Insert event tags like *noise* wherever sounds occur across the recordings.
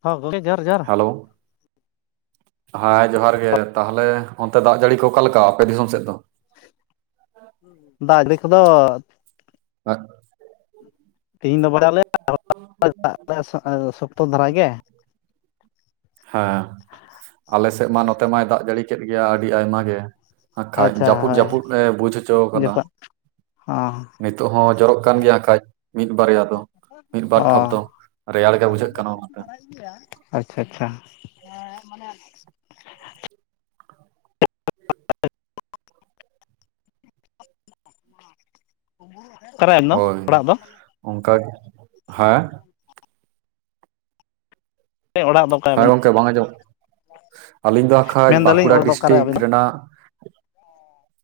ᱦᱚᱸ ᱜᱚᱢᱠᱮ ᱡᱚᱦᱟᱨ ᱡᱚᱦᱟᱨ ᱦᱮᱞᱳ ᱦᱮᱸ ᱡᱚᱦᱟᱨ ᱜᱮ ᱛᱟᱦᱚᱞᱮ ᱚᱱᱛᱮ ᱫᱟᱜ ᱡᱟᱹᱲᱤ ᱠᱚ ᱚᱠᱟ ᱞᱮᱠᱟ ᱟᱯᱮ ᱫᱤᱥᱚᱢ ᱥᱮᱫ ᱫᱚ? ᱫᱟᱜ ᱡᱟᱹᱲᱤ ᱠᱚᱫᱚ *unintelligible* ᱛᱤᱦᱤᱧ ᱫᱚ ᱵᱚᱞᱮ *unintelligible* ᱫᱟᱜ ᱫᱟᱭ ᱟᱨ ᱥᱚᱠᱛᱚ ᱫᱷᱟᱨᱟ ᱜᱮ᱾ ᱦᱮᱸ ᱟᱞᱮ ᱥᱮᱜ ᱢᱟ ᱱᱚᱛᱮ ᱢᱟᱭ ᱫᱟᱜ ᱡᱟᱹᱲᱤ ᱠᱮᱫ ᱜᱮᱭᱟ ᱟᱹᱰᱤ ᱟᱭᱢᱟ ᱜᱮ᱾ ᱦᱟᱸᱜ ᱠᱷᱟᱡ ᱟᱪᱪᱷᱟ ᱡᱟᱹᱯᱩᱫ ᱦᱳᱭ ᱡᱟᱹᱯᱩᱫ ᱮ ᱵᱩᱡ ᱦᱚᱪᱚ ᱠᱟᱫᱟ᱾ ᱚᱸ ᱱᱤᱛᱚᱜ ᱦᱚᱸ ᱡᱚᱨᱚᱜ ᱠᱟᱱ ᱜᱮᱭᱟ ᱦᱟᱸᱜ ᱠᱷᱟᱡ ᱢᱤᱫ ᱵᱟᱨᱭᱟ ᱫᱚ᱾ ᱢᱤᱫ ᱵᱟᱨ ᱚ ᱴᱷᱚᱯ ᱫᱚ ᱨᱮᱭᱟᱲ ᱜᱮ ᱵᱩᱡᱷᱟᱹᱜ ᱠᱟᱱᱟ ᱚᱱᱟᱛᱮ᱾ ᱟᱪᱪᱷᱟ ᱟᱪᱪᱷᱟ ᱦᱮᱸ ᱢᱟᱱᱮ ᱚᱠᱟᱨᱮ ᱟᱵᱤᱱ ᱫᱚ ᱦᱳᱭ ᱚᱲᱟᱜ ᱫᱚ ᱚᱱᱠᱟ ᱦᱮᱸ ᱥᱮ ᱚᱲᱟᱜ ᱫᱚ ᱚᱠᱟ ᱦᱮᱸ ᱟᱵᱤᱱ ᱜᱚᱝᱠᱮ ᱵᱟᱝ ᱟᱸᱡᱚᱢᱚᱜ, ᱟᱹᱞᱤᱧ ᱫᱚ ᱦᱟᱸᱜ ᱠᱷᱟᱡ ᱢᱮᱱᱫᱟᱞᱤᱧ ᱵᱟᱸᱠᱩᱲᱟ ᱚᱲᱟᱜ ᱫᱚ ᱚᱠᱟᱨᱮ ᱰᱤᱥᱴᱤᱠ ᱟᱵᱤᱱ ᱫᱚ ᱨᱮᱱᱟᱜ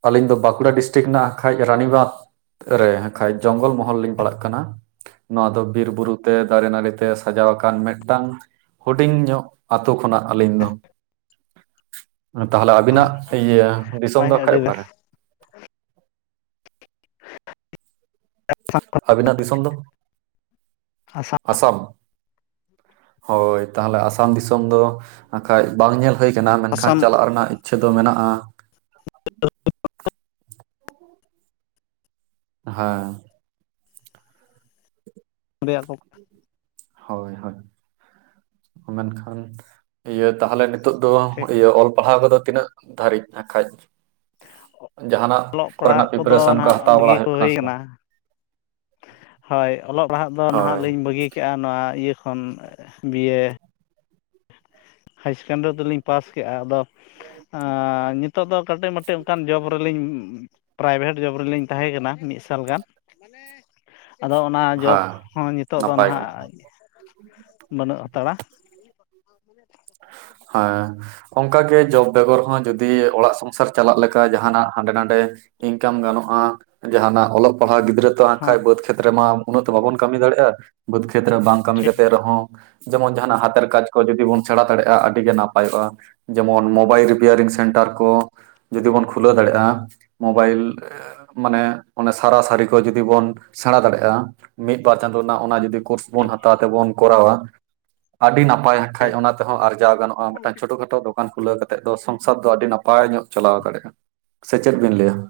ᱟᱹᱞᱤᱧ ᱫᱚ ᱵᱟᱸᱠᱩᱲᱟ ᱰᱤᱥᱴᱤᱠ ᱨᱮᱱᱟᱜ ᱠᱷᱟᱡ ᱨᱟᱱᱤᱵᱟᱸᱫᱽ ᱨᱮ ᱦᱟᱸᱜ ᱠᱷᱟᱡ ᱡᱚᱝᱜᱚᱞ ᱢᱚᱦᱚᱞ ᱞᱤᱧ ᱯᱟᱲᱟᱜ ᱠᱟᱱᱟ᱾ ᱱᱚᱣᱟ ᱫᱚ ᱵᱤᱨ ᱵᱩᱨᱩ ᱛᱮ, ᱫᱟᱨᱮ ᱱᱟᱹᱲᱤ ᱛᱮ, ᱥᱟᱡᱟᱣ ᱟᱠᱟᱱ ᱢᱤᱫᱴᱟᱝ ᱦᱩᱰᱤᱧ ᱧᱚᱜ ᱟᱛᱳ ᱠᱷᱚᱱᱟᱜ ᱟᱹᱞᱤᱧ ᱫᱚ᱾ ᱛᱟᱦᱚᱞᱮ ᱟᱵᱤᱱᱟᱜ ᱱᱟᱯᱟᱭ ᱤᱭᱟᱹ ᱫᱤᱥᱚᱢ ᱫᱚ ᱟᱹᱰᱤ ᱦᱟᱸᱜ ᱠᱷᱟᱡ ᱵᱮᱥ ᱚᱠᱟᱨᱮ *inaudible* ᱟᱵᱤᱱᱟᱜ ᱫᱤᱥᱚᱢ ᱫᱚ? ᱟᱥᱟᱢ ᱟᱥᱟᱢ ᱦᱳᱭ ᱛᱟᱦᱚᱞᱮ ᱟᱥᱟᱢ ᱫᱤᱥᱚᱢ ᱫᱚ ᱦᱟᱸᱜ ᱠᱷᱟᱡ ᱵᱟᱝ ᱧᱮᱞ ᱦᱳᱭ ᱠᱟᱱᱟ ᱢᱮᱱᱠᱷᱟᱱ ᱟᱥᱟᱢ ᱪᱟᱞᱟᱜ ᱨᱮᱱᱟᱜ ᱤᱪᱪᱷᱟᱹ ᱫᱚ ᱢᱮᱱᱟᱜᱼᱟ᱾ *unintelligible* ᱦᱮᱸ *inaudible* *unintelligible* ᱦᱳᱭ ᱦᱳᱭ ᱢᱮᱱᱠᱷᱟᱱ ᱤᱭᱟᱹ ᱛᱟᱦᱚᱞᱮ ᱱᱤᱛᱚᱜ ᱫᱚ ᱴᱷᱤᱠ ᱤᱭᱟᱹ ᱚᱞ ᱯᱟᱲᱦᱟᱣ ᱠᱚᱫᱚ ᱛᱤᱱᱟᱹᱜ ᱫᱟᱹᱨᱤᱡ ᱱᱟ ᱠᱷᱟᱡ? ᱡᱟᱦᱟᱸᱱᱟᱜ ᱚᱞᱚᱜ ᱯᱟᱲᱦᱟᱜ ᱠᱚᱨᱮᱱᱟᱜ ᱠᱚᱫᱚ ᱯᱨᱤᱯᱟᱨᱮᱥᱚᱱ ᱠᱚ ᱱᱟᱦᱟᱜ ᱦᱟᱛᱟᱣ ᱵᱟᱹᱜᱤ ᱵᱟᱲᱟ ᱠᱚ ᱦᱩᱭᱩᱜ ᱠᱟᱱᱟ ᱦᱩᱭ ᱥᱮ ᱵᱟᱝ? ᱦᱳᱭ ᱚᱞᱚᱜ ᱯᱟᱲᱦᱟᱜ ᱫᱚ ᱦᱳᱭ ᱱᱟᱦᱟᱸᱜ ᱞᱤᱧ ᱵᱟᱹᱜᱤ ᱠᱮᱜᱼᱟ ᱱᱚᱣᱟ ᱤᱭᱟᱹ ᱠᱷᱚᱱ ᱵᱤᱭᱮ᱾ ᱦᱟᱭ ᱥᱮᱠᱮᱱᱰᱟᱨᱤ ᱫᱚᱞᱤᱧ ᱯᱟᱥ ᱠᱮᱜᱼᱟ ᱟᱫᱚ ᱟᱻ ᱱᱤᱛ ᱱᱤᱛᱚᱜ ᱫᱚ ᱠᱟᱹᱴᱤᱡ ᱢᱟᱹᱴᱤᱡ ᱢᱤᱫᱴᱟᱱ ᱡᱚᱵᱽ ᱨᱮᱞᱤᱧ ᱯᱨᱟᱭᱵᱷᱮᱴ ᱡᱚᱵᱽ ᱨᱮᱞᱤᱧ ᱛᱟᱦᱮᱸ ᱠᱟᱱᱟ ᱢᱤᱫ ᱥᱟᱞ ᱜᱟᱱ᱾ ᱢᱟᱱᱮ ᱟᱫᱚ ᱚᱱᱟ ᱡᱚᱵᱽ ᱦᱮᱸ ᱦᱚᱸ ᱱᱤᱛᱳᱜ ᱫᱚ ᱱᱟᱯᱟᱭ ᱜᱮ ᱱᱟᱦᱟᱸᱜ ᱵᱟᱹᱱᱩᱜ ᱦᱟᱛᱟᱲᱟ᱾ *inaudible* ᱦᱮᱸ ᱚᱱᱠᱟ ᱜᱮ ᱡᱚᱵᱽ ᱵᱮᱜᱚᱨ ᱦᱚᱸ ᱡᱩᱫᱤ ᱚᱲᱟᱜ ᱥᱚᱝᱥᱟᱨ ᱪᱟᱞᱟᱜ ᱞᱮᱠᱟ ᱡᱟᱦᱟᱸᱱᱟᱜ ᱦᱟᱸᱰᱮ ᱱᱟᱰᱮ ᱤᱱᱠᱟᱢ ᱜᱟᱱᱚᱜᱼᱟ ᱡᱟᱦᱟᱸᱱᱟᱜ ᱚᱞᱚᱜ ᱯᱟᱲᱦᱟᱣ ᱜᱤᱫᱽᱨᱟᱹᱛ ᱛᱚ ᱟᱸᱠ ᱠᱷᱟᱡ ᱦᱚᱸ ᱵᱟᱹᱫᱽ ᱠᱷᱮᱛ ᱨᱮ ᱢᱟ ᱩᱱᱟᱹᱜ ᱫᱚ ᱵᱟᱵᱚᱱ ᱠᱟᱹᱢᱤ ᱫᱟᱲᱮᱭᱟᱜᱼᱟ ᱵᱟᱹᱫᱽ ᱠᱷᱮᱛ ᱨᱮ ᱵᱟᱝ ᱠᱟᱹᱢᱤ ᱴᱷᱤᱠ ᱠᱟᱛᱮᱫ ᱨᱮᱦᱚᱸ ᱡᱮᱢᱚᱱ ᱡᱟᱦᱟᱸᱱᱟᱜ ᱦᱟᱛᱮᱨ ᱠᱟᱡᱽ ᱠᱚ ᱡᱩᱫᱤ ᱵᱚᱱ ᱥᱮᱲᱟ ᱫᱟᱲᱮᱭᱟᱜᱼᱟ ᱟᱹᱰᱤ ᱜᱮ ᱱᱟᱯᱟᱭᱚᱜᱼᱟ ᱡᱮᱢᱚᱱ ᱢᱳᱵᱟᱭᱤᱞ ᱨᱤᱯᱮᱭᱟᱨᱤᱝ ᱥᱮᱱᱴᱟᱨ ᱠᱚ᱾ ᱡᱩᱫᱤ ᱵᱚᱱ ᱠᱷᱩᱞᱟᱹᱣ ᱫᱟᱲᱮᱭᱟᱜᱼᱟ ᱢᱚᱵᱟᱭᱤᱞ ᱮ ᱢᱟᱱᱮ ᱚᱱᱮ ᱥᱟᱨᱟ ᱥᱟᱹᱨᱤ ᱠᱚ ᱡᱩᱫᱤ ᱵᱚᱱ ᱥᱮᱬᱟ ᱫᱟᱲᱮᱭᱟᱜᱼᱟ ᱢᱤᱫᱼᱵᱟᱨ ᱪᱟᱸᱫᱳ ᱨᱮᱱᱟᱜ ᱚᱱᱟ ᱡᱩᱫᱤ ᱠᱳᱨᱥ ᱵᱚᱱ ᱴᱷᱤᱠ ᱦᱟᱛᱟᱣ ᱛᱮᱵᱚᱱ ᱠᱚᱨᱟᱣᱟ ᱟᱹᱰᱤ ᱱᱟᱯᱟᱭ ᱦᱟᱸᱠᱷᱟᱡ ᱴᱷᱤᱠ ᱚᱱᱟ ᱛᱮᱦᱚᱸ ᱟᱨᱡᱟᱣ ᱜᱟᱱᱚᱜᱼᱟ ᱢᱤᱫ ᱪᱷᱚᱴᱳ ᱠᱷᱟᱴᱳ ᱫᱚ ᱫᱚᱠᱟᱱ ᱠᱷᱩᱞᱟᱹᱣ ᱠᱟᱛᱮᱜ ᱫᱚ ᱥᱚᱝᱥᱟᱨ ᱫᱚ ᱟᱹᱰᱤ ᱱᱟᱯᱟᱭ ᱧᱚᱜ ᱪᱟᱞᱟᱣ ᱫᱟᱲᱮᱭᱟᱜᱼᱟ ᱥᱮ ᱪᱮᱫ ᱵᱤᱱ ᱞᱟᱹᱭᱮᱜᱼᱟ?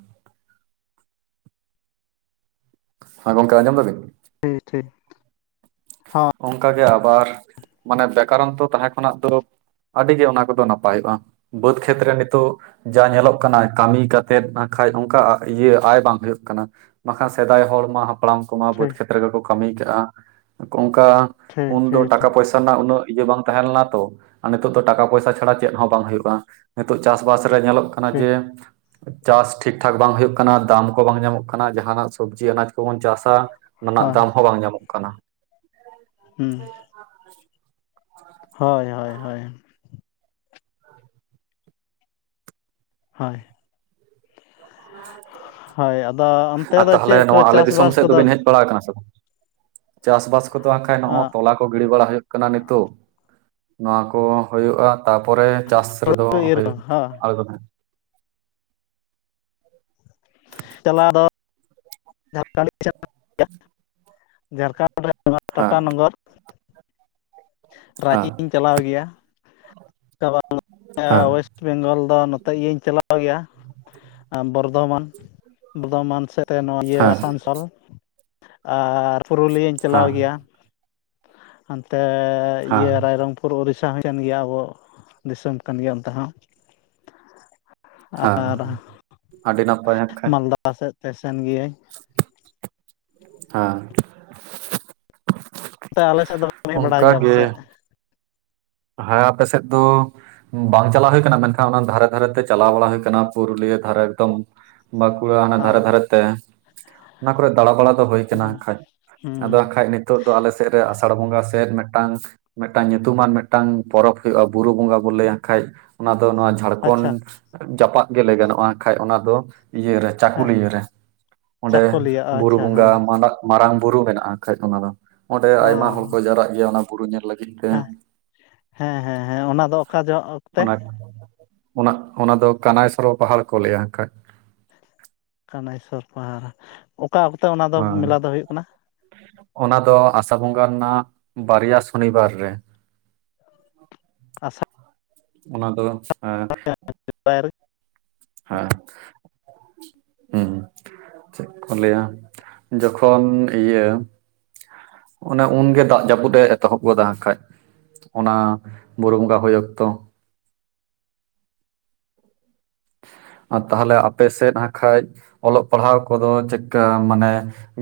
ᱦᱚᱸ ᱜᱚᱝᱠᱮ ᱟᱸᱡᱚᱢ ᱫᱟ ᱵᱤᱱ? ᱴᱷᱤ ᱴᱷᱤ ᱚᱱᱠᱟ ᱜᱮ ᱟᱵᱟᱨ ᱢᱟᱱᱮ ᱵᱮᱠᱟᱨᱚᱱᱛᱚ ᱛᱟᱦᱮᱸ ᱠᱷᱚᱱᱟᱜ ᱫᱚ ᱟᱹᱰᱤ ᱜᱮ ᱚᱱᱟ ᱠᱚᱫᱚ ᱱᱟᱯᱟᱭᱚᱜᱼᱟ ᱵᱟᱹᱫᱽ ᱠᱷᱮᱛᱨᱮ ᱱᱤᱛᱚᱜ ᱡᱟ ᱧᱮᱞᱚᱜ ᱠᱟᱱᱟ ᱠᱟᱹᱢᱤ ᱠᱟᱛᱮᱜ ᱵᱟᱠᱷᱟᱡ ᱚᱱᱠᱟ ᱤᱭᱟᱹ ᱟᱭ ᱵᱟᱝ ᱦᱩᱭᱩᱜ ᱠᱟᱱᱟ ᱵᱟᱠᱷᱟᱱ ᱥᱮᱫᱟᱭ ᱦᱚᱲ ᱢᱟ ᱦᱟᱯᱲᱟᱢ ᱠᱚᱢᱟ ᱵᱟᱹᱫᱽ ᱴᱷᱤᱠ ᱠᱷᱮᱛᱨᱮ ᱜᱮᱠᱚ ᱠᱟᱹᱢᱤ ᱠᱟᱜᱼᱟ, ᱚᱱᱠᱟ ᱴᱷᱤᱠ ᱩᱱᱫᱚ ᱴᱷᱤᱠ ᱴᱟᱠᱟ ᱴᱷᱤᱠ ᱯᱚᱭᱥᱟ ᱨᱮᱱᱟᱜ ᱩᱱᱟᱹᱜ ᱤᱭᱟᱹ ᱵᱟᱝ ᱛᱟᱦᱮᱸ ᱞᱮᱱᱟ ᱛᱚ᱾ ᱟ ᱱᱤᱛᱚᱜ ᱫᱚ ᱴᱟᱠᱟ ᱯᱚᱭᱥᱟ ᱪᱷᱟᱰᱟ ᱪᱮᱜ ᱦᱚᱸ ᱵᱟᱝ ᱦᱩᱭᱩᱜᱼᱟ ᱱᱤᱛᱚᱜ ᱪᱟᱥᱼᱵᱟᱥ ᱨᱮ ᱧᱮᱞᱚᱜ ᱠᱟᱱᱟ ᱴᱷᱤᱠ ᱡᱮ ᱪᱟᱥ ᱴᱷᱤᱠ ᱴᱷᱟᱠ ᱵᱟᱝ ᱦᱩᱭᱩᱜ ᱠᱟᱱᱟ, ᱫᱟᱢ ᱠᱚ ᱵᱟᱝ ᱧᱟᱢᱚᱜ ᱠᱟᱱᱟ ᱡᱟᱦᱟᱸᱱᱟᱜ ᱥᱚᱵᱽᱡᱤ ᱟᱱᱟᱡᱽ ᱠᱚᱵᱚᱱ ᱪᱟᱥᱟ ᱚᱱᱟ ᱨᱮᱱᱟᱜ ᱦᱳᱭ ᱫᱟᱢ ᱦᱚᱸ ᱵᱟᱝ ᱧᱟᱢᱚᱜ ᱠᱟᱱᱟ ᱾ ᱦᱩᱸ *inaudible* ᱦᱳᱭ ᱦᱳᱭ ᱦᱳᱭ ᱾ ᱦᱳᱭ ᱦᱳᱭ ᱟᱫᱚ ᱚᱱᱛᱮ ᱟ ᱫᱚ ᱪᱮᱫ ᱛᱟᱦᱞᱮ ᱠᱚ ᱱᱚᱣᱟ ᱟᱞᱮ ᱫᱤᱥᱚᱢ ᱪᱟᱥᱵᱟᱥ ᱥᱮᱫ ᱠᱚᱫᱚ ᱫᱚᱵᱤᱱ ᱦᱮᱡ ᱵᱟᱲᱟ ᱟᱠᱟᱱᱟ ᱥᱮ ᱵᱟᱝ? ᱪᱟᱥ ᱵᱟᱥ ᱠᱚᱫᱚ ᱵᱟᱠᱷᱟᱡ ᱱᱚᱜᱼᱚᱭ ᱛᱚᱞᱟ ᱠᱚ ᱜᱤᱲᱤ ᱵᱟᱲᱟ ᱦᱩᱭᱩᱜ ᱠᱟᱱᱟ ᱱᱤᱛᱚᱜ, ᱱᱚᱣᱟ ᱠᱚ ᱦᱩᱭᱩᱜᱼᱟ ᱛᱟᱯᱚᱨᱮ ᱪᱟᱥ ᱨᱮᱫᱚ *unintelligible* ᱤᱨ ᱠᱚ ᱦᱚᱸ *unintelligible* *inaudible* ᱪᱟᱞᱟ *unintelligible* *unintelligible* ᱡᱷᱟᱲᱠᱷᱚᱸᱰ ᱨᱮᱱᱟᱜ *unintelligible* ᱦᱮᱸ ᱴᱟᱴᱟ ᱱᱚᱜᱚᱨ ᱦᱮᱸ ᱨᱟᱸᱪᱤᱧ ᱪᱟᱞᱟᱣ ᱜᱮᱭᱟ ᱦᱮᱸ *unintelligible* *unintelligible* ᱵᱮᱝᱜᱚᱞ ᱫᱚ ᱱᱚᱛᱮ ᱤᱭᱟᱹᱧ ᱪᱟᱞᱟᱣ ᱜᱮᱭᱟ, ᱵᱚᱨᱫᱚᱢᱟᱱ ᱵᱚᱨᱫᱚᱢᱟᱱ ᱥᱮ *unintelligible* *unintelligible* ᱱᱚᱣᱟ ᱤᱭᱟᱹ ᱦᱮᱸ ᱟᱥᱟᱱᱥᱳᱞ ᱟᱨ ᱯᱩᱨᱩᱞᱤᱭᱟᱹᱧ ᱪᱟᱞᱟᱣ ᱦᱮᱸ ᱜᱮᱭᱟ᱾ ᱦᱚᱱᱛᱮ ᱤᱭᱟᱹ ᱦᱮᱸ ᱨᱟᱭᱨᱚᱝ *unintelligible* ᱯᱩᱨ ᱩᱲᱤᱥᱟ ᱦᱚᱸ ᱠᱟᱱ ᱜᱮᱭᱟ ᱟᱵᱚ ᱫᱤᱥᱚᱢ ᱠᱟᱱ ᱜᱮᱭᱟ ᱚᱱᱛᱮ ᱦᱚᱸ ᱦᱮᱸ ᱟᱨ ᱟᱹᱰᱤ ᱱᱟᱯᱟᱭ ᱦᱟᱸᱜᱠᱷᱟᱡ ᱢᱟᱞᱫᱟ ᱥᱮᱫ ᱛᱮ ᱥᱮᱱ ᱜᱮᱭᱟᱹᱧ ᱾ *inaudible* ᱦᱟᱸ ᱛᱮ ᱟᱞᱮ ᱥᱮᱫ ᱫᱚ ᱦᱮᱡ ᱵᱟᱲᱟᱜ ᱜᱮᱭᱟ ᱚᱱᱠᱟᱜᱮ ᱯᱟᱥᱮᱡ? ᱦᱮᱸ ᱟᱯᱮ ᱥᱮᱫ ᱫᱚ? ᱵᱟᱝ ᱪᱟᱞᱟᱣ ᱦᱩᱭᱟᱱᱟ ᱢᱮᱱᱠᱷᱟᱱ ᱚᱱᱟ ᱫᱷᱟᱨᱮ ᱫᱷᱟᱨᱮ ᱛᱮ ᱪᱟᱞᱟᱣ ᱵᱟᱲᱟ ᱦᱩᱭ ᱠᱟᱱᱟ ᱯᱩᱨᱩᱞᱤᱭᱟᱹ ᱫᱷᱟᱨᱮ ᱮᱠᱫᱚᱢ ᱵᱟᱠᱩᱲᱟ ᱦᱟᱱᱟ ᱫᱷᱟᱨᱮ ᱦᱚᱸ ᱫᱷᱟᱨᱮ ᱛᱮ, ᱚᱱᱟ ᱠᱚᱨᱮ ᱫᱟᱲᱟ ᱵᱟᱲᱟ ᱫᱚ ᱦᱩᱭ ᱦᱩᱸ ᱟᱠᱟᱱᱟ ᱠᱷᱟᱡ ᱟᱫᱚ ᱦᱩᱸ ᱠᱷᱟᱡ *unintelligible* ᱱᱤᱛᱚᱜ ᱫᱚ ᱟᱞᱮᱮᱥᱮᱫ ᱨᱮ *unintelligible* ᱟᱥᱟᱲ ᱵᱚᱸᱜᱟ ᱥᱮᱫ ᱢᱤᱫᱴᱟᱝ ᱢᱤᱫᱴᱟᱝ ᱧᱩᱛᱩᱢᱟᱱ ᱢᱤᱫᱴᱟᱝ *unintelligible* *unintelligible* ᱴᱟᱝ ᱯᱚᱨᱚᱵᱽ ᱦᱩᱭᱩᱜᱼᱟ ᱵᱩᱨᱩ ᱵᱚᱸᱜᱟ ᱵᱚᱱ ᱞᱟᱹᱭᱟ ᱠᱷᱟᱡ ᱚᱱᱟ ᱫᱚ ᱱᱚᱣᱟ ᱡᱷᱟᱲᱠᱷᱚᱸᱰ? ᱟᱪᱪᱷᱟ ᱡᱟᱯᱟᱜ ᱜᱮ ᱞᱟᱹᱭ ᱜᱟᱱᱚᱜᱼᱟ ᱠᱷᱟᱡ ᱚᱱᱟ ᱫᱚ ᱤᱭᱟᱹ ᱨᱮ? ᱦᱮᱸ ᱠᱩᱞᱤᱭᱟᱹ ᱨᱮ ᱚᱸᱰᱮ ᱪᱟᱹᱠᱩᱞᱤᱭᱟᱹ ᱵᱩᱨᱩ ᱟᱪᱪᱷᱟ ᱵᱚᱸᱜᱟ ᱦᱮᱸ ᱢᱟᱨᱟᱝ ᱵᱩᱨᱩ ᱢᱮᱱᱟᱜᱼᱟ ᱠᱷᱟᱡ ᱚᱱᱟ ᱫᱚ ᱾ ᱚᱸᱰᱮ ᱚ ᱟᱭᱢᱟ ᱦᱚᱲ ᱠᱚ ᱡᱟᱣᱨᱟᱜ ᱜᱮᱭᱟ ᱚᱱᱟ ᱵᱩᱨᱩ ᱧᱮᱞ ᱞᱟᱹᱜᱤᱫ ᱛᱮ᱾ ᱦᱮᱸ ᱦᱮᱸ ᱦᱮᱸ ᱦᱮᱸ ᱚᱱᱟ ᱫᱚ ᱚᱠᱟ ᱡᱚᱜ? ᱚᱱᱟ, ᱚᱱᱟ, ᱚᱱᱟ ᱫᱚ ᱠᱟᱱᱟᱭ ᱥᱚᱨᱚ ᱯᱟᱦᱟᱲ ᱠᱚ ᱞᱟᱹᱭᱟ ᱠᱷᱟᱡ᱾ ᱠᱟᱱᱦᱟᱭᱥᱚᱨ ᱯᱟᱦᱟᱲ ᱚᱠᱟ ᱚᱠᱛᱮ ᱚᱱᱟ ᱫᱚ ᱦᱮᱸ ᱢᱮᱞᱟ ᱫᱚ ᱦᱩᱭᱩᱜ ᱠᱟᱱᱟ? ᱚᱱᱟ ᱫᱚ ᱟᱥᱟ ᱵᱚᱸᱜᱟ ᱨᱮᱱᱟᱜ ᱵᱟᱨᱭᱟ ᱥᱚᱱᱤᱵᱟᱨ ᱨᱮ ᱾ ᱟᱥᱟ *unintelligible* ᱚᱱᱟ ᱫᱚ ᱮᱸ ᱯᱟᱨ *unintelligible* *unintelligible* ᱪᱮᱜ ᱠᱚ ᱞᱟᱹᱭᱟ ᱡᱚᱠᱷᱚᱱ ᱤᱭᱟᱹ? ᱚᱱᱮ ᱩᱱᱜᱮ ᱫᱟᱜ ᱡᱟᱹᱯᱩᱫ ᱮ ᱮᱛᱚᱦᱚᱵ ᱜᱚᱫᱟ ᱦᱟᱸᱜ ᱠᱷᱟᱡ, ᱚᱱᱟ ᱵᱩᱨᱩ ᱵᱚᱸᱜᱟ ᱦᱳᱭ ᱚᱠᱛᱚ᱾ ᱟᱨ ᱛᱟᱦᱞᱮ ᱟᱯ ᱥᱮᱫ ᱦᱟᱸᱜ ᱠᱷᱟᱡ ᱚᱞᱚᱜ ᱯᱟᱲᱦᱟᱣ ᱠᱚᱫᱚ ᱪᱮᱫ ᱠᱟ ᱢᱟᱱᱮ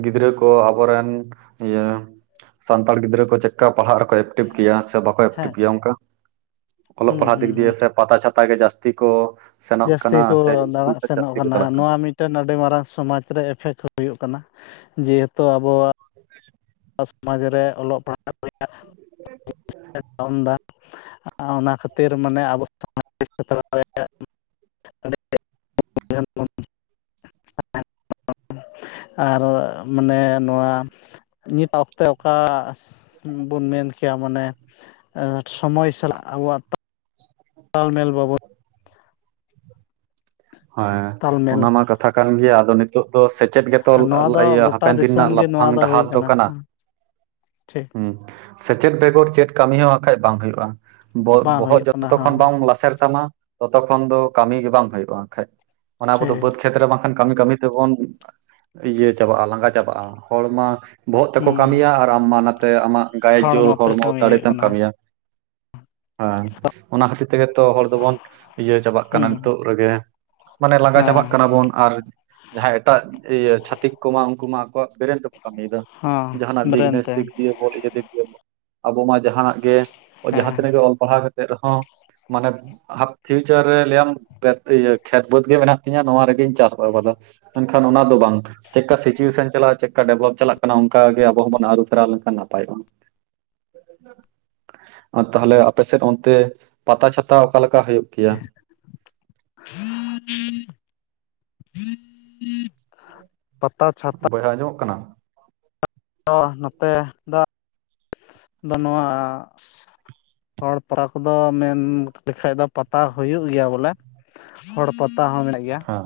ᱜᱤᱫᱽᱨᱟᱹ ᱠᱚ ᱟᱵᱚ ᱨᱮᱱ ᱤᱭᱟᱹ ᱥᱟᱱᱛᱟᱲ ᱜᱤᱫᱽᱨᱟᱹ ᱠᱚ ᱪᱮᱫ ᱠᱟ ᱯᱟᱲᱦᱟᱜ ᱨᱮᱠᱚ ᱮᱠᱴᱤᱵᱷ ᱜᱮᱭᱟ ᱥᱮ ᱵᱟ ᱠᱚ ᱠᱚ ᱦᱮᱸ ᱮᱠᱴᱤᱵᱷ ᱜᱮᱭᱟ ᱚᱱᱠᱟ ᱚᱞᱚᱜ ᱦᱩᱸ ᱯᱟᱲᱦᱟᱜ ᱫᱤᱠ ᱦᱩᱸ ᱦᱩᱸ ᱫᱤᱭᱮ ᱥᱮ ᱯᱟᱛᱟ ᱪᱷᱟᱛᱟ ᱜᱮ ᱡᱟᱹᱥᱛᱤ ᱠᱚ ᱥᱮᱱᱚᱜ ᱠᱟᱱᱟ ᱡᱟᱹᱥᱛᱤ ᱥᱮ ᱠᱚ ᱤᱥᱠᱩᱞ ᱫᱟᱲᱟᱱ ᱥᱮᱫ ᱥᱮᱱᱚᱜ ᱡᱟᱹᱥᱛᱤ ᱠᱚ ᱠᱟᱱᱟ ᱪᱟᱞᱟᱜ ᱱᱚᱣᱟ ᱢᱤᱫ ᱴᱮᱱ ᱟᱹᱰᱤ ᱢᱟᱨᱟᱝ ᱥᱚᱢᱟᱡᱽ ᱨᱮ ᱮᱯᱷᱮᱠᱴ ᱦᱳᱭᱳᱜ ᱠᱟᱱᱟ ᱡᱮ ᱦᱮᱛᱩ ᱟᱵᱚᱣᱟᱜ *inaudible* ᱟᱵᱚᱣᱟᱜ ᱥᱚᱢᱟᱡᱽ ᱨᱮ ᱚᱞᱚᱜ ᱯᱟᱲᱦᱟᱣ *unintelligible* ᱚᱱᱟ ᱠᱷᱟᱹᱛᱤᱨ ᱢᱟᱱᱮ ᱟᱵᱚ *unintelligible* ᱟᱨᱚ ᱢᱟᱱᱮ ᱱᱚᱣᱟ, ᱢᱤᱫ ᱚᱠᱛᱮ ᱚᱠᱟ ᱵᱚᱱ ᱢᱮᱱ ᱠᱮᱭᱟ ᱢᱟᱱᱮ ᱥᱳᱢᱳᱭ ᱥᱟᱞᱟᱜ ᱟᱵᱚᱣᱟᱜ ᱛᱟᱞᱢᱮᱞ ᱵᱟᱵᱚ *inaudible* ᱦᱚᱭ ᱛᱟᱞᱢᱮᱞ ᱚᱱᱟ ᱢᱟ ᱠᱟᱛᱷᱟ ᱠᱟᱱ ᱜᱮᱭᱟ ᱟᱫᱚ ᱱᱤᱛ ᱱᱤᱛᱚᱜ ᱫᱚ ᱥᱮᱪᱮᱫ ᱜᱮᱛᱚ ᱱᱚᱣᱟ ᱫᱚ ᱜᱚᱴᱟ ᱦᱟᱯᱮᱱ ᱫᱤᱱ ᱨᱮᱱᱟᱜ ᱫᱤᱥᱚᱢ ᱜᱮ ᱱᱚᱣᱟ ᱞᱟᱯᱷᱟᱝ ᱦᱩᱭ ᱰᱟᱦᱟᱨ ᱫᱚ ᱠᱟᱱᱟ᱾ ᱴᱷᱤᱠ ᱦᱩᱸ ᱥᱮᱪᱮᱫ ᱵᱮᱜᱚᱨ ᱪᱮᱫ ᱠᱟᱹᱢᱤ ᱦᱚᱸ ᱦᱟᱸᱜ ᱠᱷᱟᱡ ᱵᱟᱝ ᱦᱳᱭᱳᱜᱼᱟ᱾ ᱵᱟᱝ ᱵᱚᱦᱚᱜ ᱦᱩᱭᱩᱜ ᱠᱟᱱᱟ ᱡᱚᱛᱚ ᱠᱷᱚᱱ ᱦᱚᱸ ᱵᱟᱢ ᱞᱟᱥᱮᱨ ᱛᱟᱢᱟ ᱛᱚᱛᱚ ᱠᱷᱚᱱ ᱫᱚ ᱠᱟᱹᱢᱤ ᱜᱮ ᱵᱟᱝ ᱦᱳᱭᱳᱜᱼᱟ᱾ *unintelligible* ᱚᱱᱟ ᱠᱚ ᱫᱚ ᱴᱷᱤᱠ ᱵᱟᱹᱛ *unintelligible* ᱠᱷᱮᱛ ᱨᱮ ᱵᱟᱝ ᱠᱷᱟᱱ ᱠᱟᱹᱢᱤ ᱠᱟᱹᱢᱤ ᱛᱮ ᱵᱚᱱ ᱤᱭᱟᱹ ᱪᱟᱵᱟᱜᱼᱟ ᱞᱟᱸᱜᱟ ᱪᱟᱵᱟᱜᱼᱟ ᱦᱚᱲ ᱢᱟ ᱵᱚᱦᱚᱜ ᱛᱮᱠᱚ ᱦᱩᱸ ᱠᱟᱹᱢᱤᱭᱟ ᱟᱨ ᱟᱢ ᱱᱟᱛᱮ ᱟᱢᱟᱜ ᱜᱟᱭᱮ ᱡᱳᱨ ᱛᱮ ᱦᱚᱲᱢᱚ ᱠᱟᱹᱢᱤ ᱫᱟᱲᱮ ᱦᱩᱭᱩᱜ ᱛᱮᱢ ᱠᱟᱱᱟ ᱠᱟᱹᱢᱤᱭᱟ᱾ ᱦᱮᱸ ᱚᱱᱟ ᱠᱷᱟᱹᱛᱤᱨ ᱛᱮᱜᱮ ᱛᱚ ᱦᱚᱲ ᱫᱚᱵᱚᱱ ᱤᱭᱟᱹ ᱪᱟᱵᱟᱜ ᱠᱟᱱᱟ ᱦᱩᱸ ᱱᱤᱛᱚᱜ ᱨᱮᱜᱮ ᱢᱟᱱᱮ ᱞᱟᱸᱜᱟ ᱦᱮᱸ ᱪᱟᱵᱟᱜ ᱠᱟᱱᱟ ᱵᱚᱱ ᱟᱨ ᱡᱟᱸᱦᱟᱭ ᱮᱴᱟᱜ ᱪᱷᱟᱛᱤᱠ ᱠᱚᱢᱟ ᱩᱱᱠᱩ ᱢᱟ ᱟᱠᱚᱣᱟᱜ ᱵᱮᱨᱮᱱ ᱛᱮᱠᱚ ᱠᱟᱹᱢᱤ ᱮᱫᱟ᱾ ᱦᱚᱸ ᱡᱟᱦᱟ ᱱᱟᱜ ᱵᱨᱮᱱ ᱵᱤᱜᱽᱱᱮᱥ ᱛᱮ ᱫᱤᱠ ᱫᱤᱭᱮ ᱵᱚᱞ ᱤᱭᱟᱹ ᱫᱤᱠ ᱫᱮ ᱵᱚᱞ, ᱟᱵᱚ ᱢᱟ ᱡᱟᱦᱟ ᱱᱟᱜ ᱜᱮ ᱡᱟᱦᱟ ᱦᱮᱸ ᱛᱤᱱᱟᱹᱜ ᱜᱮ ᱚᱞ ᱯᱟᱲᱦᱟᱣ ᱨᱮᱦᱚᱸ ᱢᱟᱱᱮ *unintelligible* ᱯᱷᱤᱭᱩᱪᱟᱨ ᱨᱮ ᱞᱟᱹᱭ ᱟᱢ *unintelligible* ᱠᱷᱮᱛ ᱵᱟᱹᱫᱽ ᱜᱮ ᱢᱮᱱᱟᱜ ᱛᱤᱧᱟᱹ ᱱᱚᱣᱟ ᱨᱮ‌ ᱜᱮᱧ ᱪᱟᱥ ᱟᱵᱟᱫᱟ ᱢᱮᱱ ᱠᱷᱟᱱ ᱚᱱᱟ ᱫᱚ ᱵᱟᱝ, ᱪᱮᱫ ᱠᱟ ᱥᱤᱪᱩᱭᱮᱥᱚᱱ ᱪᱟᱞᱟᱜᱼᱟ ᱪᱮᱫ ᱠᱟ ᱰᱮᱵᱷᱞᱚᱯ ᱪᱟᱞᱟᱜ ᱠᱟᱱᱟ ᱚᱱᱠᱟ ᱜᱮ ᱟᱵᱚ ᱦᱚᱸ ᱵᱚᱱ ᱟᱹᱨᱩ ᱯᱷᱮᱨᱟᱣ ᱞᱮᱱ ᱠᱷᱟᱱ ᱱᱟᱯᱟᱭᱚᱜᱼᱟ᱾ *inaudible* ᱟᱨ ᱛᱟᱦᱞᱮ ᱟᱯᱮ ᱥᱮᱫ ᱚᱱᱛᱮ ᱯᱟᱛᱟ ᱪᱷᱟᱛᱟ ᱚᱠᱟ ᱞᱮᱠᱟ ᱦᱳᱭᱳᱜ ᱜᱮᱭᱟ? *inaudible* *inaudible* ᱪᱷᱟᱛᱟ ᱵᱚᱭᱦᱟ ᱟᱸᱡᱚᱢᱚᱜ ᱠᱟᱱᱟ? *unintelligible* ᱱᱚᱛᱮ *unintelligible* ᱫᱚ ᱱᱚᱣᱟ ᱦᱚᱲ ᱯᱟᱛᱟ ᱠᱚᱫᱚ ᱢᱮᱱ ᱞᱮᱠᱷᱟᱡ ᱫᱚ ᱯᱟᱛᱟ ᱦᱳᱭᱳᱜ ᱜᱮᱭᱟ ᱵᱚᱞᱮ᱾ ᱦᱚᱲ ᱯᱟᱛᱟ ᱦᱚᱸ ᱢᱮᱱᱟᱜ ᱜᱮᱭᱟ᱾ ᱦᱮᱸ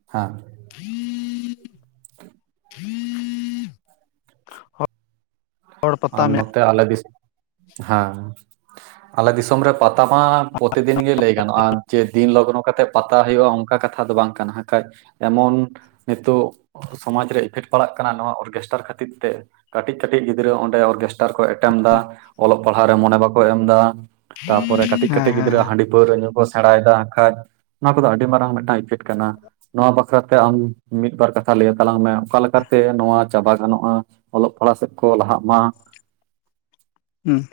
*unintelligible* *inaudible* ᱦᱚᱲ ᱯᱟᱛᱟ ᱟᱨ ᱢᱮᱱᱟᱜ ᱱᱚᱛᱮ ᱟᱞᱮ ᱫᱤᱥᱚᱢ ᱦᱮᱸ ᱟᱞᱮ ᱫᱤᱥᱚᱢ ᱨᱮ ᱯᱟᱛᱟ ᱢᱟ, ᱯᱚᱛᱤ ᱫᱤᱱ ᱜᱮ ᱞᱟᱹᱭ ᱜᱟᱱᱚᱜᱼᱟ ᱡᱮ ᱫᱤᱱ ᱞᱚᱜᱱᱚ ᱠᱟᱛᱮᱫ ᱯᱟᱛᱟ ᱦᱳᱭᱳᱜᱼᱟ ᱚᱱᱠᱟ ᱠᱟᱛᱷᱟ ᱫᱚ ᱵᱟᱝ ᱠᱟᱱᱟ ᱦᱟᱸᱜ ᱠᱷᱟᱡ ᱮᱢᱚᱱ ᱱᱤᱛᱚᱜ ᱥᱚᱢᱟᱡᱽ ᱨᱮ ᱤᱯᱷᱮᱠᱴ ᱯᱟᱲᱟᱜ ᱠᱟᱱᱟ ᱱᱚᱣᱟ ᱚᱨᱜᱮᱥᱴᱟᱨ ᱠᱷᱟᱹᱛᱤᱨ ᱛᱮ ᱠᱟᱹᱴᱤᱡ ᱠᱟᱹᱴᱤᱡ ᱜᱤᱫᱽᱨᱟᱹ ᱚᱨᱜᱮᱥᱴᱟᱨ ᱠᱚ ᱮᱴᱮᱢ ᱫᱟ ᱚᱞᱚᱜ ᱯᱟᱲᱦᱟᱜ ᱨᱮ ᱢᱚᱱᱮ ᱵᱟᱠᱚ ᱮᱢ ᱫᱟ᱾ ᱛᱟᱯᱚᱨᱮ ᱠᱟᱹᱴᱤᱡ ᱦᱮᱸ ᱠᱟᱹᱴᱤᱡ ᱦᱮᱸ ᱜᱤᱫᱽᱨᱟᱹ ᱦᱟᱹᱰᱤ ᱯᱟᱹᱣᱨᱟᱹ ᱧᱩ ᱠᱚ ᱥᱮᱲᱟᱭ ᱫᱟ ᱦᱟᱸᱜ ᱠᱷᱟᱡ᱾ ᱱᱚᱣᱟ ᱠᱚᱫᱚ ᱟᱹᱰᱤ ᱢᱟᱨᱟᱝ ᱢᱤᱫ ᱴᱟᱝ ᱤᱯᱷᱮᱠᱴ ᱠᱟᱱᱟ᱾ ᱱᱚᱣᱟ ᱵᱟᱠᱷᱨᱟ ᱛᱮ ᱟᱢ ᱢᱤᱫ ᱵᱟᱨ ᱠᱟᱛᱷᱟ ᱞᱟᱹᱭ ᱟᱛᱟᱞᱟᱝ ᱢᱮ ᱚᱠᱟ ᱞᱮᱠᱟ‌ᱛᱮ ᱱᱚᱣᱟ ᱪᱟᱵᱟ ᱜᱟᱱᱚᱜᱼᱟ᱾ ᱚᱞᱚᱜ ᱯᱟᱲᱦᱟᱜ ᱥᱮᱫ ᱠᱚ ᱞᱟᱦᱟᱜ ᱢᱟ᱾ ᱦᱩᱸ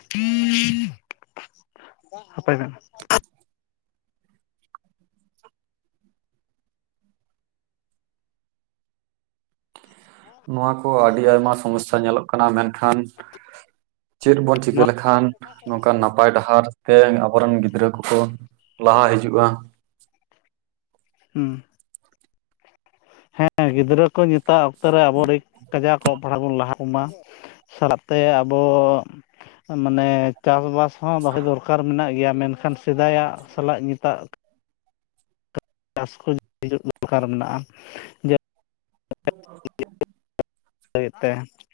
*inaudible* *unintelligible* ᱱᱚᱣᱟ ᱠᱚ ᱟᱹᱰᱤ ᱟᱭᱢᱟ ᱥᱚᱢᱚᱥᱟ ᱧᱮᱞᱚᱜ ᱠᱟᱱᱟ ᱢᱮᱱᱠᱷᱟᱱ ᱪᱮᱫ ᱵᱚᱱ ᱪᱤᱠᱟᱹ ᱱᱚᱣᱟ ᱞᱮᱠᱷᱟᱱ? ᱱᱚᱝᱠᱟᱱ ᱱᱟᱯᱟᱭ ᱰᱟᱦᱟᱨ ᱛᱮ ᱟᱵᱚᱨᱮᱱ ᱜᱤᱫᱽᱨᱟᱹ ᱠᱚᱠᱚ ᱞᱟᱦᱟ ᱦᱤᱡᱩᱜᱼᱟ᱾ ᱦᱩᱸ ᱦᱮᱸ ᱜᱤᱫᱽᱨᱟᱹ ᱠᱚ ᱱᱮᱛᱟᱨ ᱚᱠᱛᱚ ᱨᱮ ᱟᱵᱚ ᱠᱟᱡᱟᱠ ᱚᱞᱚᱜ ᱯᱟᱲᱦᱟᱜ ᱵᱚᱱ ᱞᱟᱦᱟ ᱠᱚ ᱢᱟ᱾ ᱥᱟᱞᱟᱜ ᱛᱮ ᱟᱵᱚ ᱢᱟᱱᱮ ᱪᱟᱥᱼᱵᱟᱥ ᱦᱚᱸ ᱫᱚᱦᱚᱭ ᱫᱚᱨᱠᱟᱨ ᱢᱮᱱᱟᱜ ᱜᱮᱭᱟ ᱢᱮᱱᱠᱷᱟᱱ ᱥᱮᱫᱟᱭᱟᱜ ᱥᱟᱞᱟᱜ ᱱᱤᱛᱟᱜ ᱪᱟᱥ ᱠᱚ ᱦᱤᱡᱩᱜ ᱫᱚᱨᱠᱟᱨ ᱢᱮᱱᱟᱜᱼᱟ᱾ *inaudible* *unintelligible* *unintelligible* *unintelligible*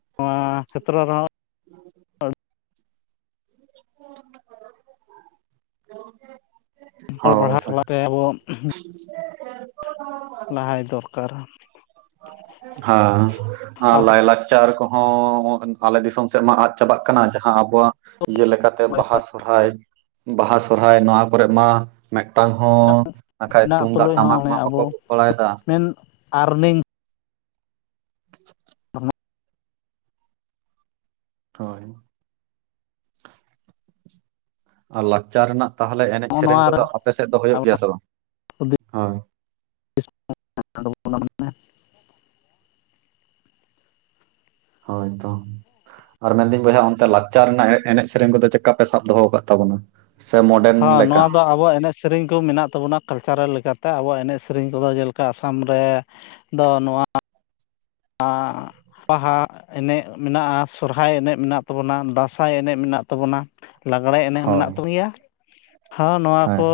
ᱱᱚᱣᱟ ᱠᱷᱮᱛᱨᱚ ᱨᱮᱦᱚᱸ, ᱦᱳᱭ *unintelligible* ᱚᱞ ᱦᱳᱭ ᱯᱟᱲᱦᱟᱣ ᱦᱳᱭ ᱥᱟᱞᱟᱜ ᱛᱮ ᱟᱵᱚ ᱞᱟᱦᱟᱭ ᱫᱚᱨᱠᱟᱨ᱾ ᱦᱟ ᱟᱨ ᱟᱵᱚ ᱞᱟᱭ ᱞᱟᱠᱪᱟᱨ ᱠᱚᱦᱚᱸ ᱦᱚᱸ ᱟᱞᱮ ᱫᱤᱥᱚᱢ ᱥᱮᱫ ᱢᱟ ᱟᱫᱽ ᱪᱟᱵᱟᱜ ᱠᱟᱱᱟ᱾ ᱡᱟᱦᱟᱸ ᱟᱵᱚᱣᱟᱜ ᱡᱮ ᱞᱮᱠᱟᱛᱮ ᱵᱟᱦᱟ ᱥᱚᱨᱦᱟᱭ ᱵᱟᱦᱟ, ᱥᱚᱨᱦᱟᱭ ᱱᱚᱣᱟ ᱠᱚᱨᱮ ᱢᱟ ᱢᱤᱫᱴᱟᱝ ᱦᱚᱸ ᱵᱟᱠᱷᱟᱡ ᱦᱮᱱᱟᱜ ᱛᱩᱢᱫᱟᱜ ᱛᱩᱞᱩᱡ ᱴᱟᱢᱟᱠ ᱢᱟ ᱵᱟᱠᱚ ᱜᱚᱜ ᱵᱟᱲᱟᱭ ᱫᱟ᱾ ᱟᱨ ᱞᱤᱝ ᱱᱚᱜᱼᱚ ᱦᱳᱭ ᱟᱨ ᱞᱟᱠᱪᱟᱨ ᱨᱮᱱᱟᱜ ᱛᱟᱦᱚᱞᱮ ᱮᱱᱮᱡ ᱥᱮᱨᱮᱧ ᱱᱚᱣᱟ ᱨᱮ ᱠᱚᱫᱚ ᱟᱯᱮ ᱥᱮᱫ ᱫᱚ ᱦᱩᱭᱩᱜ ᱟᱵᱚ ᱜᱮᱭᱟ ᱥᱮ ᱵᱟᱝ? ᱦᱳᱭ, ᱴᱷᱤᱠ ᱴᱷᱟᱠ ᱩᱰᱩᱝ ᱵᱚᱞᱚᱱ ᱢᱮ᱾ ᱦᱳᱭ ᱛᱚ, ᱟᱨ ᱢᱮᱱ ᱫᱟᱹᱧ ᱵᱚᱭᱦᱟ ᱚᱱᱛᱮ ᱞᱟᱠᱪᱟᱨ ᱨᱮᱱᱟᱜ ᱮᱱᱮᱡ ᱥᱮᱨᱮᱧ ᱠᱚᱫᱚ ᱪᱮᱫᱠᱟ ᱯᱮ ᱥᱟᱵ ᱫᱚᱦᱚᱸ ᱠᱟᱫ ᱛᱟᱵᱚᱱᱟ? ᱥᱮ ᱢᱚᱰᱮᱱ ᱦᱚᱸ ᱞᱮᱠᱟ? ᱱᱚᱣᱟ ᱫᱚ ᱟᱵᱚᱣᱟᱜ ᱮᱱᱮᱡ ᱥᱮᱨᱮᱧ ᱠᱚ ᱢᱮᱱᱟᱜ ᱛᱟᱵᱚᱱᱟ ᱠᱟᱞᱪᱟᱨᱟᱞ ᱞᱮᱠᱟᱛᱮ᱾ ᱟᱵᱚᱣᱟᱜ ᱮᱱᱮᱡ ᱥᱮᱨᱮᱧ ᱠᱚᱫᱚ ᱡᱮᱞᱮᱠᱟ ᱟᱥᱟᱢ ᱨᱮ ᱫᱚ ᱱᱚᱣᱟ ᱟᱸᱻ ᱵᱟᱦᱟ ᱮᱱᱮᱡ ᱢᱮᱱᱟᱜ-ᱟ, ᱥᱚᱨᱦᱟᱭ ᱮᱱᱮᱡ ᱢᱮᱱᱟᱜ ᱛᱟᱵᱚᱱᱟ, ᱫᱟᱸᱥᱟᱭ ᱮᱱᱮᱡ ᱢᱮᱱᱟᱜ ᱛᱟᱵᱚᱱᱟ᱾ ᱞᱟᱜᱽᱲᱮ ᱮᱱᱮᱡ ᱢᱮᱱᱟᱜ ᱦᱳᱭ ᱛᱟᱵ ᱜᱮᱭᱟ᱾ ᱦᱚᱸ ᱱᱚᱣᱟ ᱦᱮᱸ ᱠᱚ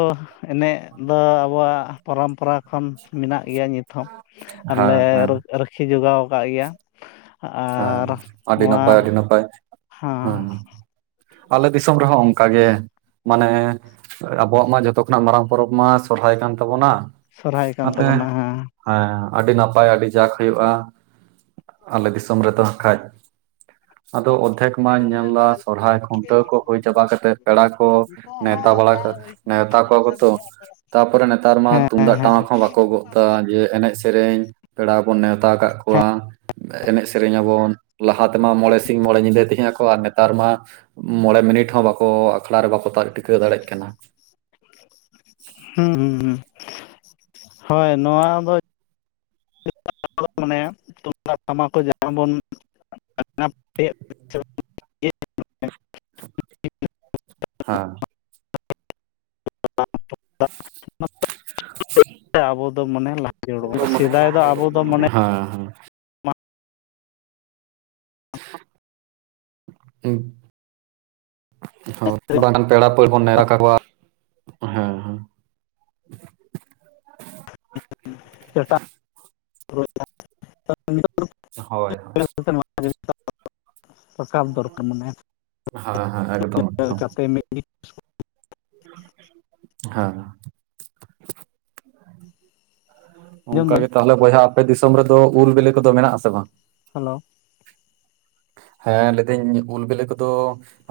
ᱮᱱᱮᱡ ᱫᱚ ᱟᱵᱚᱣᱟᱜ ᱯᱚᱨᱚᱢᱯᱚᱨᱟ ᱠᱷᱚᱱ ᱢᱮᱱᱟᱜ ᱜᱮᱭᱟ ᱱᱤᱛ᱾ ᱦᱚᱸ ᱟᱨᱞᱮ ᱦᱮᱸ ᱦᱮᱸ ᱨᱩᱠ ᱨᱟᱹᱠᱷᱤᱭᱟᱹ ᱡᱚᱜᱟᱣ ᱠᱟᱜ ᱜᱮᱭᱟ᱾ ᱦᱮᱸ ᱟᱨ ᱟᱹᱰᱤ ᱱᱚᱣᱟ ᱱᱟᱯᱟᱭ ᱟᱹᱰᱤ ᱱᱟᱯᱟᱭ ᱦᱮᱸ, ᱟᱞᱮ ᱫᱤᱥᱚᱢ ᱨᱮᱦᱚᱸ ᱚᱱᱠᱟᱜᱮ ᱢᱟᱱᱮ ᱟᱵᱚᱣᱟᱜ ᱢᱟ ᱡᱷᱚᱛᱚ ᱠᱷᱚᱱᱟᱜ ᱢᱟᱨᱟᱝ ᱯᱚᱨᱚᱵᱽ ᱢᱟ ᱥᱚᱨᱦᱟᱭ ᱠᱟᱱ ᱛᱟᱵᱚᱱᱟ᱾ ᱥᱚᱨᱦᱟᱭ ᱠᱟᱱ ᱚᱱᱟᱛᱮ ᱛᱟᱵᱚᱱᱟ ᱦᱮᱸ᱾ ᱦᱮᱸ ᱟᱹᱰᱤ ᱱᱟᱯᱟᱭ, ᱟᱹᱰᱤ ᱡᱟᱠ ᱦᱩᱭᱩᱜ-ᱟ ᱟᱞᱮ ᱫᱤᱥᱚᱢ ᱨᱮᱫᱚ ᱱᱟᱠᱷᱟᱡ ᱟᱫᱚ ᱚᱫᱷᱮᱠ ᱤᱧ ᱦᱮᱸ ᱢᱟᱧ ᱧᱮᱞᱫᱟ ᱥᱚᱨᱦᱟᱭ ᱠᱷᱩᱱᱴᱟᱹᱣ ᱠᱚ ᱦᱩᱭ ᱪᱟᱵᱟ ᱠᱟᱛᱮᱫ ᱯᱮᱲᱟ ᱠᱚ ᱱᱮᱣᱛᱟ ᱵᱟᱲᱟ ᱠᱟ ᱱᱮᱣᱛᱟ ᱠᱚᱣᱟ ᱠᱚ ᱛᱚ ᱛᱟᱯᱚᱨᱮ ᱱᱮᱛᱟᱨ ᱢᱟ ᱛᱩᱢᱫᱟᱜ ᱴᱟᱢᱟᱠ ᱦᱚᱸ ᱵᱟᱠᱚ ᱜᱚᱜ ᱮᱫᱟ ᱡᱮ ᱮᱱᱮᱡ ᱥᱮ ᱥᱮᱨᱮᱧ ᱯᱮᱲᱟ ᱵᱚᱱ ᱱᱮᱣᱛᱟ ᱠᱟᱜ ᱠᱚᱣᱟ ᱮᱱᱮᱡ ᱥᱮ ᱥᱮᱨᱮᱧ ᱟᱵᱚᱱ ᱞᱟᱦᱟ ᱛᱮᱢᱟ ᱢᱚᱬᱮ ᱥᱤᱧ ᱢᱚᱬᱮ ᱧᱤᱫᱟᱹ ᱮᱱᱮᱡ ᱟᱠᱚ ᱟᱨ ᱱᱮᱛᱟᱨ ᱢᱟ ᱢᱚᱬᱮ ᱢᱤᱱᱤᱴ ᱦᱚᱸ ᱵᱟᱠᱚ ᱟᱠᱷᱲᱟ ᱨᱮ ᱵᱟᱠᱚ ᱛᱟᱦᱮᱸ ᱴᱤᱠᱟᱹᱣ ᱫᱟᱲᱮᱭᱟᱜ ᱠᱟᱱᱟ᱾ ᱦᱩᱸ ᱦᱩᱸ ᱦᱳᱭ ᱱᱚᱣᱟ ᱫᱚ ᱱᱚᱣᱟ ᱫᱚ ᱢᱚᱱᱮ ᱛᱩᱢᱫᱟᱜ ᱴᱟᱢᱟᱠ ᱠᱚ ᱡᱟᱦᱟᱸ ᱵᱚᱱ ᱦᱮᱸ *unintelligible* *unintelligible* ᱟᱵᱚ ᱫᱚ ᱢᱚᱱᱮ ᱞᱟᱦᱟ ᱛᱷᱤᱭᱟᱹ ᱩᱰᱩᱜ ᱵᱚᱱᱟᱭ ᱥᱮᱫᱟᱭ ᱫᱚ ᱟᱵᱚ ᱫᱚ ᱢᱟᱱᱮ ᱦᱟᱸ ᱦᱟᱸ ᱦᱩᱸ ᱦᱳᱭ ᱵᱟᱝᱜᱟᱱ ᱯᱮᱲᱟ ᱯᱟᱹᱲᱦᱟᱹ ᱵᱚ ᱱᱮᱲᱟ ᱠᱟᱠᱚᱣᱟ᱾ ᱦᱮᱸ ᱦᱮᱸ ᱥᱮᱛᱟᱜ ᱦᱩᱭᱱᱟ, ᱦᱳᱭ ᱦᱳᱭ, *unintelligible* ᱨᱟᱠᱟᱟᱨ ᱫᱚᱨᱠᱟᱨ ᱢᱟᱱᱮ ᱦᱮᱸ ᱦᱮᱸ ᱮᱠᱫᱚᱢ *unintelligible* ᱮᱠᱫᱚᱢ ᱞᱮᱠᱟᱛᱮ ᱢᱤᱜ ᱱ *unintelligible* ᱦᱮᱸ ᱚᱱᱠᱟ ᱫᱟᱹᱧ ᱜᱮ ᱛᱟᱦᱚᱞᱮ ᱵᱚᱭᱦᱟ ᱟᱯᱮ ᱫᱤᱥᱚᱢ ᱨᱮᱫᱚ ᱩᱞ ᱵᱤᱞᱤ ᱠᱚᱫᱚ ᱢᱮᱱᱟᱜ ᱟᱥᱮ ᱵᱟᱝ? ᱦᱟᱞᱳ ᱦᱮᱸ ᱞᱟᱹᱭᱫᱟᱹᱧ ᱩᱞ ᱵᱤᱞᱤ ᱠᱚᱫᱚ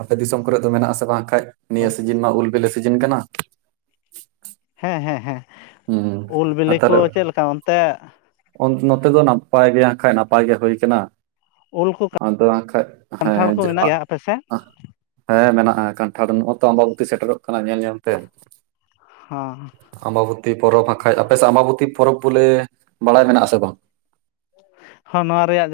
ᱟᱯᱮ ᱫᱤᱥᱚᱢ ᱠᱚᱨᱮ ᱫᱚ ᱢᱮᱱᱟᱜ ᱟᱥᱮ ᱵᱟᱝ ᱠᱷᱟᱡ? ᱱᱤᱭᱟᱹ ᱥᱤᱡᱤᱱ ᱢᱟ ᱩᱞ ᱵᱤᱞᱤ ᱥᱤᱡᱤᱱ ᱠᱟᱱᱟ᱾ ᱦᱮᱸ ᱦᱮᱸ ᱦᱮᱸ ᱦᱩᱸ ᱩᱞ ᱟᱨ ᱵᱤᱞᱤ ᱠᱚ ᱛᱟᱦᱚᱞᱮ ᱪᱮᱫ ᱞᱮᱠᱟ ᱚᱱᱛᱮ ᱱᱚᱛᱮ ᱫᱚ ᱱᱟᱯᱟᱭ ᱜᱮ ᱦᱟᱜ ᱠᱷᱟᱡ ᱱᱟᱯᱟᱭ ᱜᱮ ᱦᱩᱭ ᱠᱟᱱᱟ᱾ ᱩᱞ ᱠᱚ ᱟᱫᱚ ᱮᱱᱟ ᱠᱷᱟᱡ ᱠᱟᱱᱴᱷᱟᱲ ᱦᱮᱸ ᱠᱚ ᱢᱮᱱᱟᱜ ᱜᱮᱭᱟ *unintelligible* ᱟᱯᱮ ᱥᱮᱫ ᱦᱮᱸ ᱢᱮᱱᱟᱜᱼᱟ ᱠᱟᱱᱴᱷᱟᱲ ᱱᱚᱜᱼ ᱛᱚ ᱟᱢᱵᱟᱵᱤ ᱥᱮᱴᱮᱨᱚᱜ ᱠᱟᱱᱟ ᱧᱮᱞ ᱧᱮᱞ ᱛᱮ᱾ ᱦᱚᱸ ᱟᱢᱵᱟᱵᱚᱛᱤ ᱯᱚᱨᱚᱵᱽ ᱵᱟᱠᱷᱟᱡ ᱟᱯᱮᱥᱮᱜ ᱟᱢᱵᱟᱵᱚᱛᱤ ᱯᱚᱨᱚᱵᱽ ᱵᱚᱞᱮ ᱵᱟᱲᱟᱭ ᱢᱮᱱᱟᱜ ᱟᱥᱮ ᱵᱟᱝ? ᱦᱚᱸ ᱱᱚᱣᱟ ᱨᱮᱭᱟᱜ ᱡᱟᱦᱟᱸ